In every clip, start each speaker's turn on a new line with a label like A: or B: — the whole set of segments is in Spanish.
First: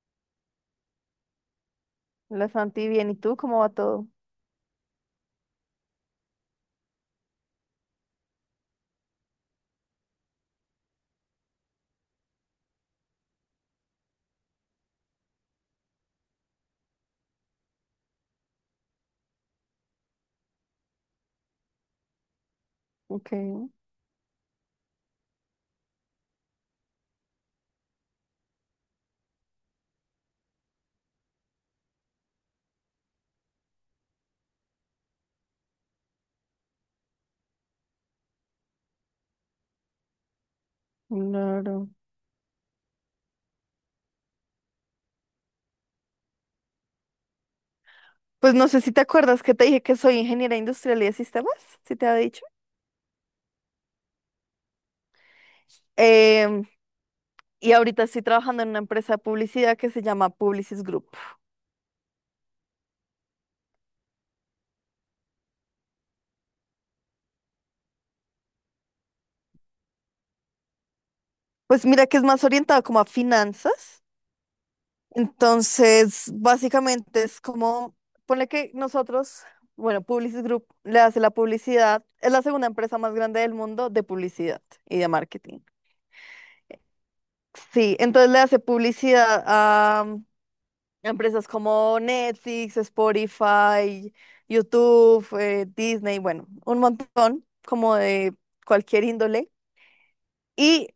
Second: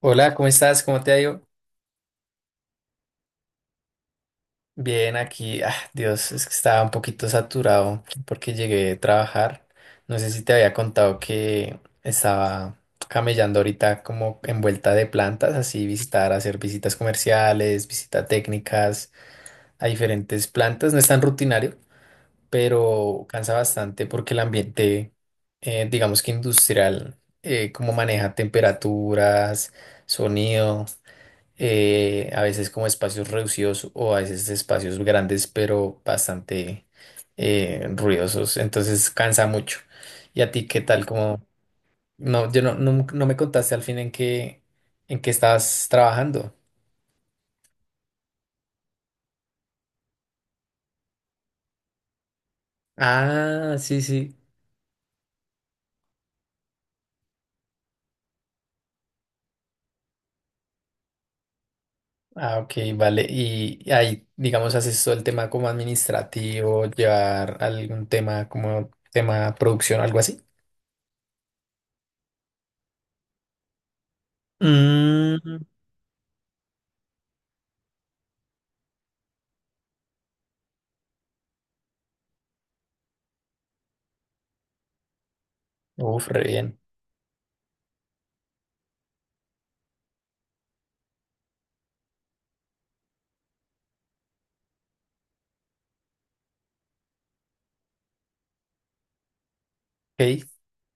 A: Hola, ¿cómo estás? ¿Cómo te ha ido?
B: La Santi, bien. ¿Y tú cómo va todo?
A: Bien, aquí. Ah, Dios, es que estaba un poquito saturado porque llegué a trabajar. No sé si te había contado que estaba camellando ahorita como en vuelta de plantas, así visitar, hacer visitas comerciales, visitas técnicas a diferentes plantas. No es tan rutinario, pero
B: Ok,
A: cansa bastante porque el ambiente, digamos que industrial, como maneja temperaturas, sonido. A veces como espacios reducidos o a veces espacios grandes, pero bastante ruidosos, entonces cansa mucho. ¿Y a ti qué tal? Como,
B: claro.
A: no, yo no, me contaste al fin en qué estabas trabajando.
B: Pues no sé si te acuerdas que te dije que soy ingeniera industrial y de sistemas, si te había dicho.
A: Ah, sí, sí.
B: Em, y ahorita estoy trabajando en una empresa de publicidad que se llama Publicis Group.
A: Ah, ok, vale. Y ahí, digamos, haces todo el tema como administrativo, llevar algún tema como tema producción, algo así.
B: Pues mira que es más orientada como a finanzas.
A: Mm,
B: Entonces, básicamente es como, ponle que nosotros, bueno, Publicis Group le hace la publicidad, es la segunda empresa más grande del mundo de publicidad y de marketing.
A: uf, re bien.
B: Sí, entonces le hace publicidad a empresas como Netflix, Spotify, YouTube, Disney, bueno, un montón como de cualquier índole.
A: Ok,
B: Y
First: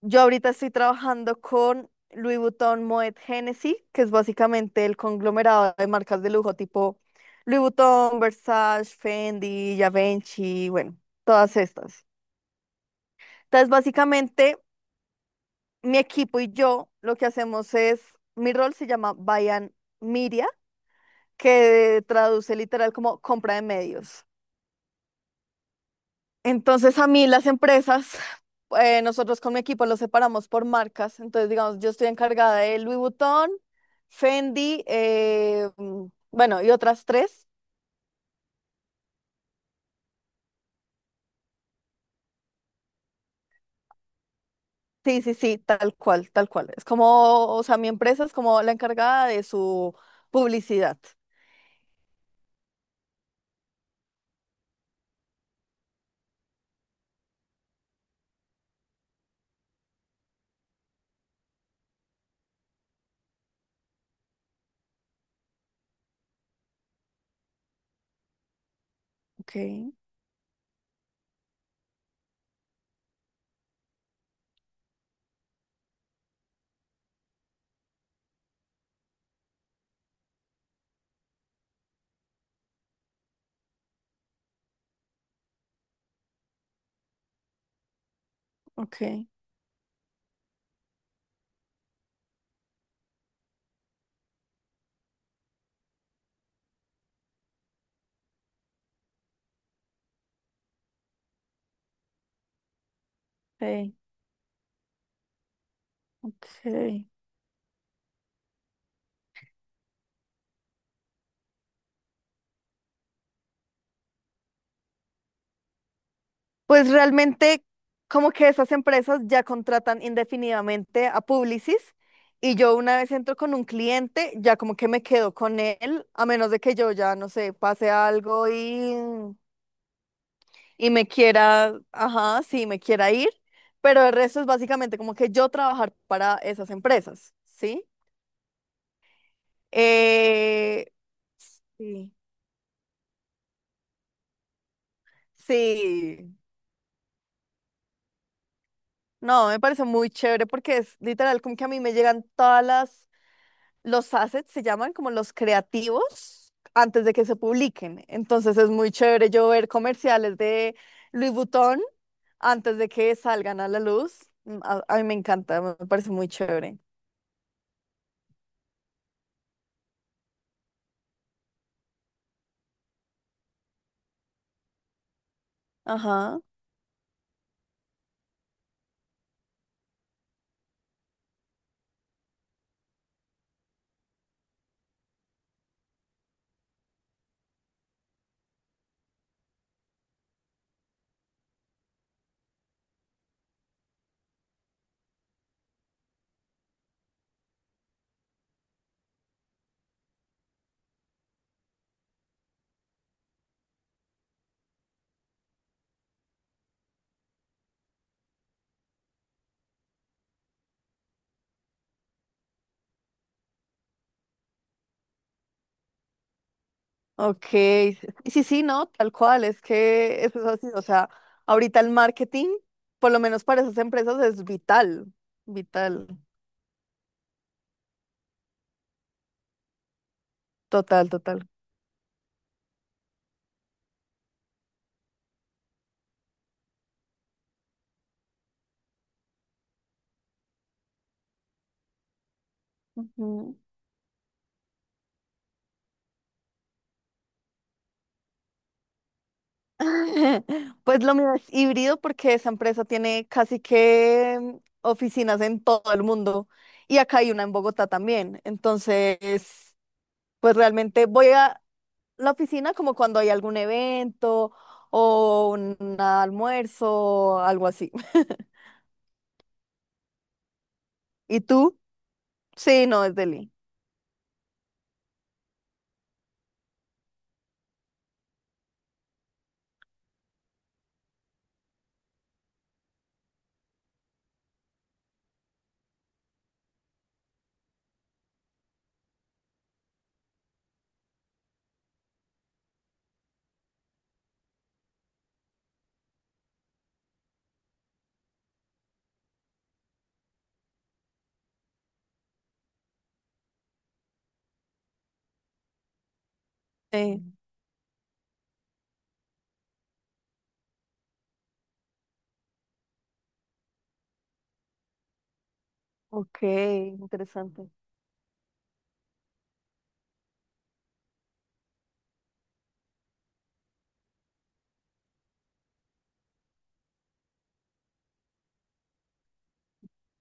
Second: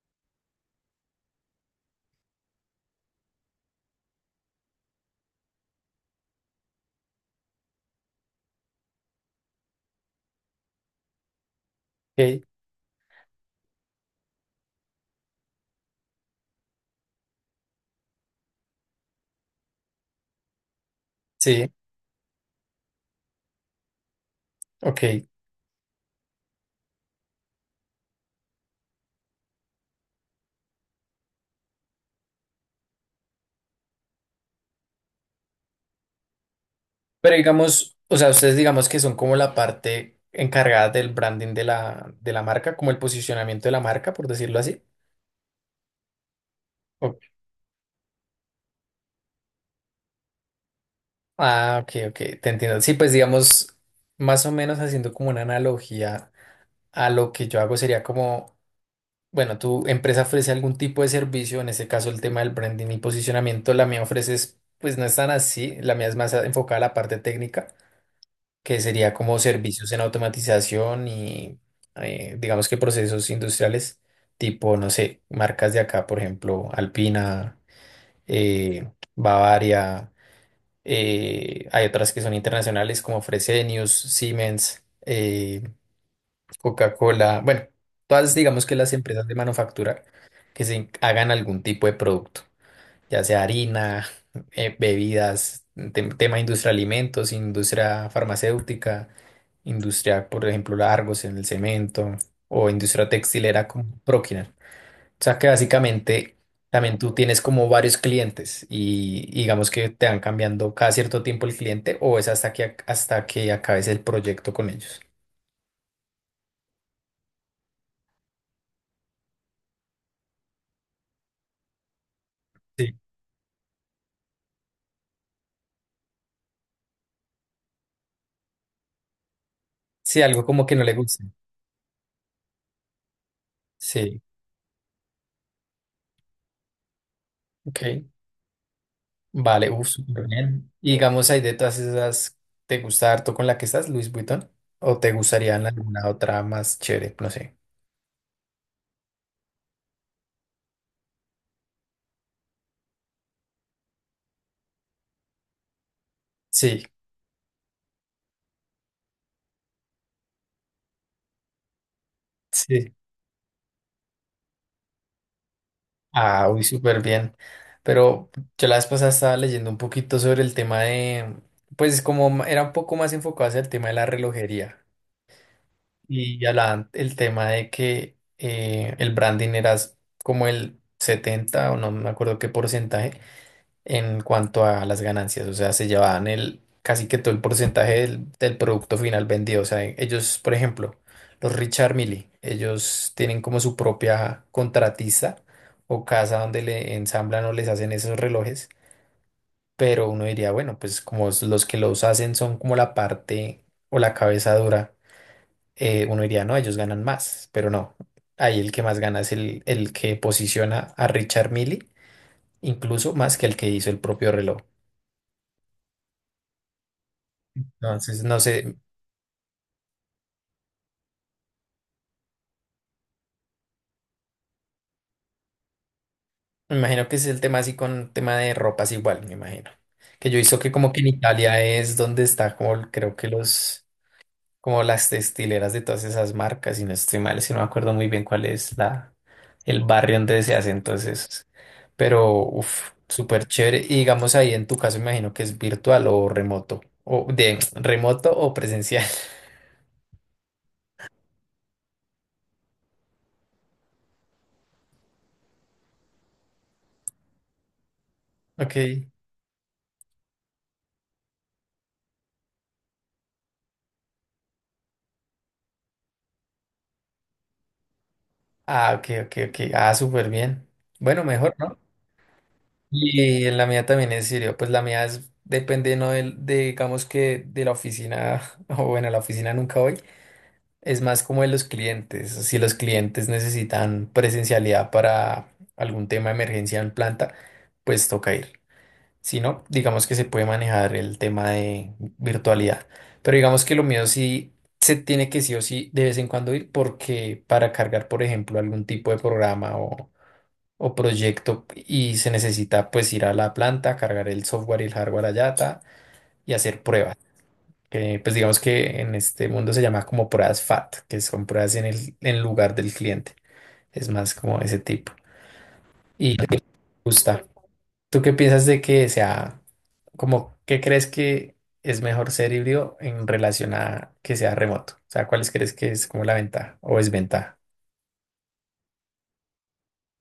B: yo ahorita estoy trabajando con Louis Vuitton Moet Hennessy, que es básicamente el conglomerado de marcas de lujo tipo Louis Vuitton, Versace, Fendi, Givenchy, bueno, todas estas.
A: ok,
B: Entonces, básicamente, mi equipo y yo lo que hacemos es, mi rol se llama Buy and Media,
A: sí,
B: que traduce literal como compra de medios.
A: ok.
B: Entonces a mí las empresas, nosotros con mi equipo los separamos por marcas. Entonces, digamos, yo estoy encargada de Louis Vuitton, Fendi, bueno, y otras
A: Pero
B: tres.
A: digamos, o sea, ustedes digamos que son como la parte encargada del branding de la marca, como el posicionamiento de la marca, por decirlo así.
B: Sí, sí, sí, tal cual, tal cual. Es
A: O-
B: como, o sea, mi empresa es como la encargada de su publicidad.
A: ah, ok, ok, te entiendo. Sí, pues digamos, más o menos haciendo como una analogía a lo que yo hago sería como, bueno, tu empresa ofrece algún tipo de servicio, en este caso el tema del branding y posicionamiento, la mía ofrece, pues no es tan así, la mía es más enfocada a la parte técnica. Que sería como
B: Ok,
A: servicios en automatización y digamos que procesos industriales tipo, no sé, marcas de acá, por ejemplo, Alpina, eh, Bavaria, hay otras que son internacionales como Fresenius, Siemens, Coca-Cola, bueno, todas digamos que las empresas
B: ok,
A: de manufactura que se hagan algún tipo de producto ya sea harina, bebidas, tema industria de alimentos, industria farmacéutica, industria, por ejemplo, Argos en el cemento o industria textilera
B: ok,
A: con Prokinar. O sea que básicamente también
B: ok.
A: tú tienes como varios clientes y digamos que te van cambiando cada cierto tiempo el cliente o es hasta que, hasta que acabes el proyecto con ellos.
B: Pues realmente como que esas empresas ya contratan indefinidamente a Publicis y yo
A: Sí,
B: una vez entro con un cliente, ya como que me quedo con él, a menos de que yo ya, no sé, pase algo y,
A: sí, algo como que no
B: y
A: le
B: me
A: guste.
B: quiera, ajá, sí, me quiera ir, pero el
A: Sí,
B: resto es básicamente como que yo trabajar para esas empresas, ¿sí?
A: ok. Vale, uff, súper bien.
B: Eh,
A: Y digamos ahí de todas
B: sí.
A: esas, ¿te gusta harto con la que estás, Luis Vuitton? ¿O te gustaría en alguna
B: Sí.
A: otra más chévere? No sé.
B: No, me parece muy chévere porque es literal como que a mí me llegan todas las los assets, se llaman como los creativos
A: Sí,
B: antes de que se publiquen. Entonces es muy chévere yo ver comerciales de Louis Vuitton antes de
A: sí.
B: que salgan a la luz. A mí me encanta, me parece muy
A: Ah, uy,
B: chévere.
A: súper bien. Pero yo la vez pasada estaba leyendo un poquito sobre el tema de, pues como era un poco más enfocado hacia el tema de la relojería
B: Ajá,
A: y hablaban el tema de que el branding era como el 70 o no me acuerdo qué porcentaje en cuanto a las ganancias, o sea, se llevaban el casi que todo el porcentaje del, producto final vendido, o sea, ellos, por ejemplo, los Richard Mille, ellos tienen como su propia contratista o casa donde le ensamblan o les hacen esos relojes, pero uno diría, bueno, pues como los que los hacen son como la parte o la cabeza dura, uno diría, no, ellos ganan más, pero no. Ahí el que más gana es el que posiciona a Richard Mille, incluso más que el que hizo el propio reloj.
B: ok.
A: Entonces, no
B: Sí, sí,
A: sé,
B: no, tal cual, es que eso es así. O sea, ahorita el marketing, por lo menos para esas empresas, es vital, vital,
A: me imagino que es el tema así con tema de ropas igual, me imagino. Que yo hizo que como que en
B: total, total.
A: Italia es donde está como creo que los, como las textileras de todas esas marcas, y no estoy mal, si no me acuerdo muy bien cuál es la, el barrio donde se hace entonces. Pero, uff, súper
B: Ujú.
A: chévere. Y digamos ahí en tu caso, me imagino que es virtual o remoto, o de remoto o presencial.
B: Pues lo mío es híbrido porque esa empresa tiene casi que oficinas en todo el mundo y acá hay una en Bogotá también.
A: Ok.
B: Entonces, pues realmente voy a la oficina como cuando hay algún evento o un almuerzo, algo así.
A: Ah, ok, ok, ok. Ah, súper bien. Bueno,
B: ¿Y
A: mejor, ¿no?
B: tú? Sí, no, es
A: Y
B: Delhi.
A: en la mía también es serio, pues la mía es, depende no de, digamos que de la oficina, o bueno, a la oficina nunca voy, es más como de los clientes, si los clientes necesitan presencialidad para algún tema de emergencia en planta, pues toca ir. Si no, digamos que se puede manejar el tema de virtualidad, pero digamos que lo mío sí se tiene que sí o sí de vez en cuando ir porque para cargar, por ejemplo, algún tipo de programa o proyecto y se necesita pues ir a la planta, cargar el software y el hardware allá ta, y hacer pruebas.
B: Sí.
A: Que pues digamos que en este mundo se llama como pruebas FAT, que son pruebas en el en lugar del cliente. Es más como ese tipo. Y
B: Ok,
A: me gusta.
B: interesante.
A: ¿Tú qué piensas de que sea como qué crees que es mejor ser híbrido en relación a que sea remoto? O sea, ¿cuáles crees que es como la ventaja o desventaja?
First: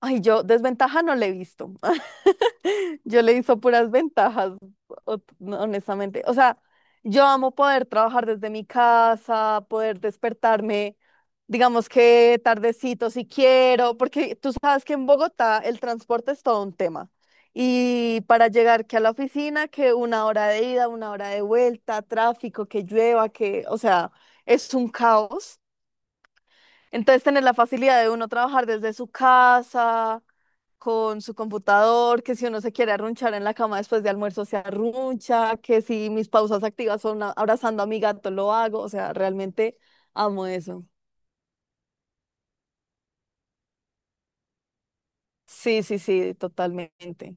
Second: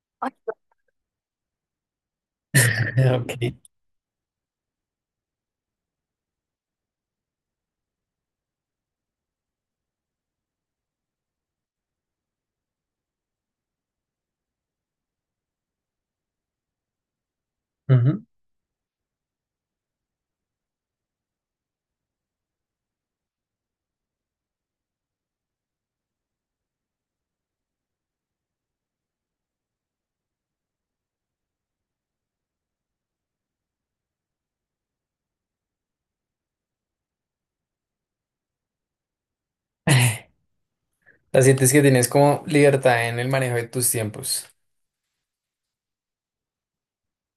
B: Ay, yo desventaja no le he visto. Yo
A: Ok.
B: le hizo puras ventajas, no, honestamente. O sea, yo amo poder trabajar desde mi casa, poder despertarme, digamos que tardecito si quiero, porque tú sabes que en Bogotá el transporte es todo un tema. Y
A: Ujú.
B: para llegar que a la oficina, que una hora de ida, una hora de vuelta, tráfico, que llueva, que, o sea, es un caos. Entonces, tener la facilidad de uno trabajar desde su casa con su computador, que si uno se quiere arrunchar en la cama después de almuerzo se arruncha, que si mis pausas activas son abrazando a mi gato lo hago, o sea, realmente amo eso.
A: O sea, sientes que tienes como libertad en el manejo de tus tiempos.
B: Sí, sí, sí, totalmente,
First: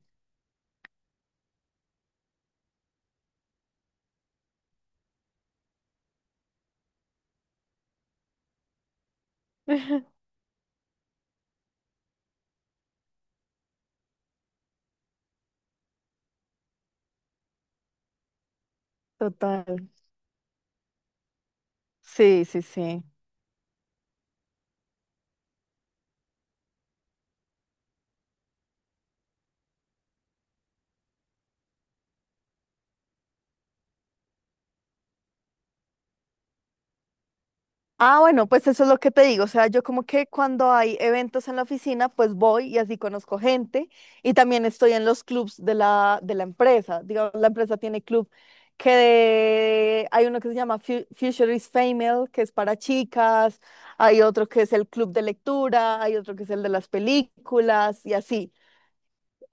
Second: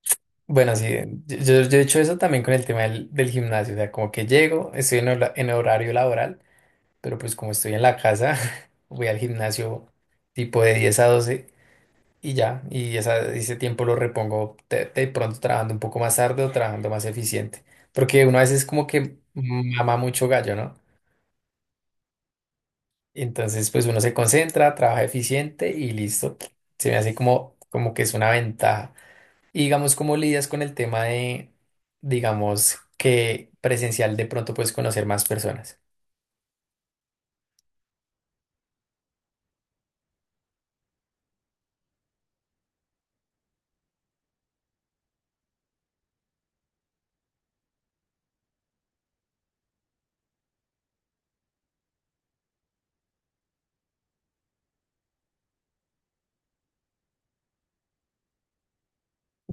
A: Bueno, sí, yo he hecho eso también con el tema del, gimnasio, o sea, como que llego, estoy en horario laboral, pero pues como estoy en la casa, voy al gimnasio tipo de 10 a 12 y ya, y ese tiempo lo repongo de pronto trabajando un poco más tarde o trabajando más eficiente, porque uno a veces como que
B: total.
A: mama mucho gallo, ¿no?
B: Sí, sí, sí.
A: Entonces pues uno se concentra, trabaja eficiente y listo, se me hace como que es una ventaja. Y digamos, ¿cómo lidias con el tema de, digamos, que presencial de pronto puedes conocer más personas?
B: Ah, bueno, pues eso es lo que te digo. O sea, yo como que cuando hay eventos en la oficina, pues voy y así conozco gente. Y también estoy en los clubs de la empresa. Digamos, la empresa tiene club que hay uno que se llama Futurist Female, que es para chicas. Hay otro que es el club de lectura. Hay otro que es el de las películas y así.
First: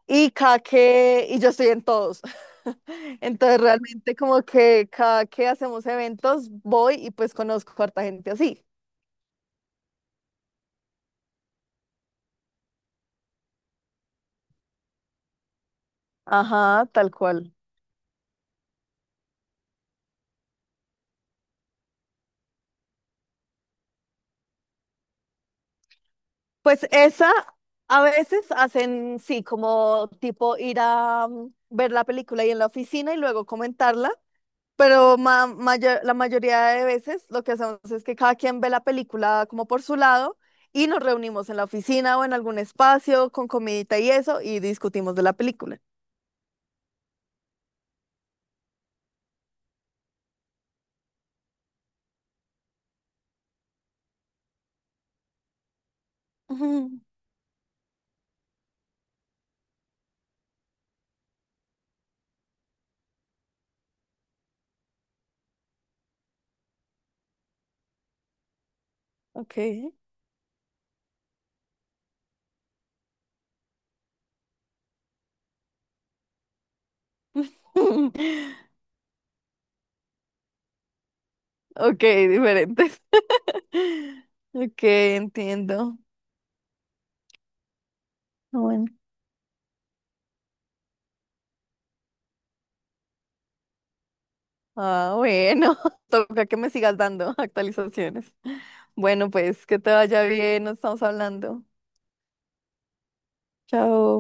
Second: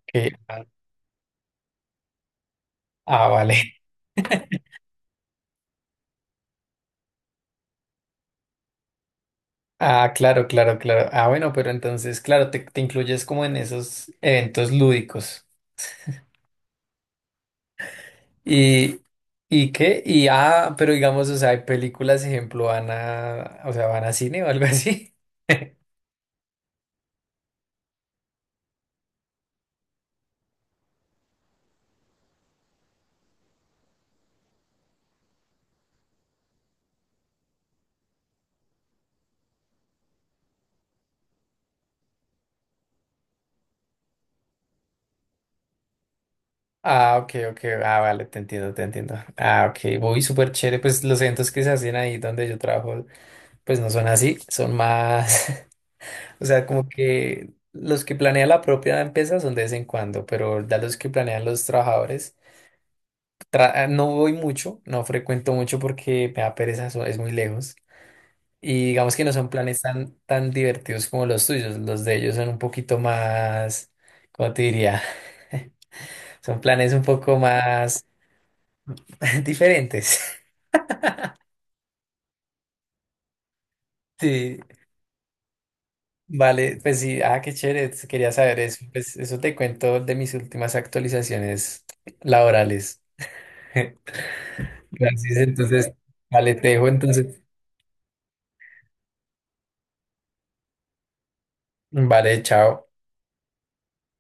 B: Y cada
A: Ah,
B: que, y yo estoy en todos.
A: ah, vale.
B: Entonces realmente como que cada que hacemos eventos voy y pues conozco a harta gente así.
A: Ah, claro, claro, claro. Ah, bueno, pero entonces, claro, te incluyes como en esos eventos lúdicos.
B: Ajá, tal cual.
A: ¿Y, y qué? Y ah, pero digamos, o sea, hay películas, ejemplo, van a, o sea, van a cine o algo así.
B: Pues esa a veces hacen, sí, como tipo ir a ver la película ahí en la oficina y luego comentarla, pero la mayoría de veces lo que hacemos es que cada quien ve la película como por su lado y nos reunimos en la oficina o en algún espacio con comidita y eso y discutimos de la película.
A: Ah, ok, ok. Ah, vale, te entiendo, te entiendo. Ah, ok. Voy súper chévere. Pues los eventos que se hacen ahí donde yo trabajo, pues no son así, son más. O sea, como
B: Ujú,
A: que los que planean la propia empresa son de vez en cuando, pero ya los que planean los trabajadores, no voy mucho, no frecuento mucho porque me da pereza, es muy lejos. Y digamos que no son
B: ok.
A: planes tan divertidos como los tuyos, los de ellos son un poquito más, ¿cómo te diría? Son planes un poco más diferentes.
B: Ok, diferentes.
A: Sí,
B: Ok, entiendo.
A: vale, pues sí, ah, qué chévere, quería saber eso.
B: Bueno.
A: Pues eso te cuento de mis últimas actualizaciones laborales.
B: Ah,
A: Francis,
B: bueno,
A: entonces,
B: toca
A: vale,
B: que
A: te
B: me
A: dejo,
B: sigas dando
A: entonces,
B: actualizaciones. Bueno, pues que te vaya bien, nos estamos hablando.
A: vale, chao.
B: Chao.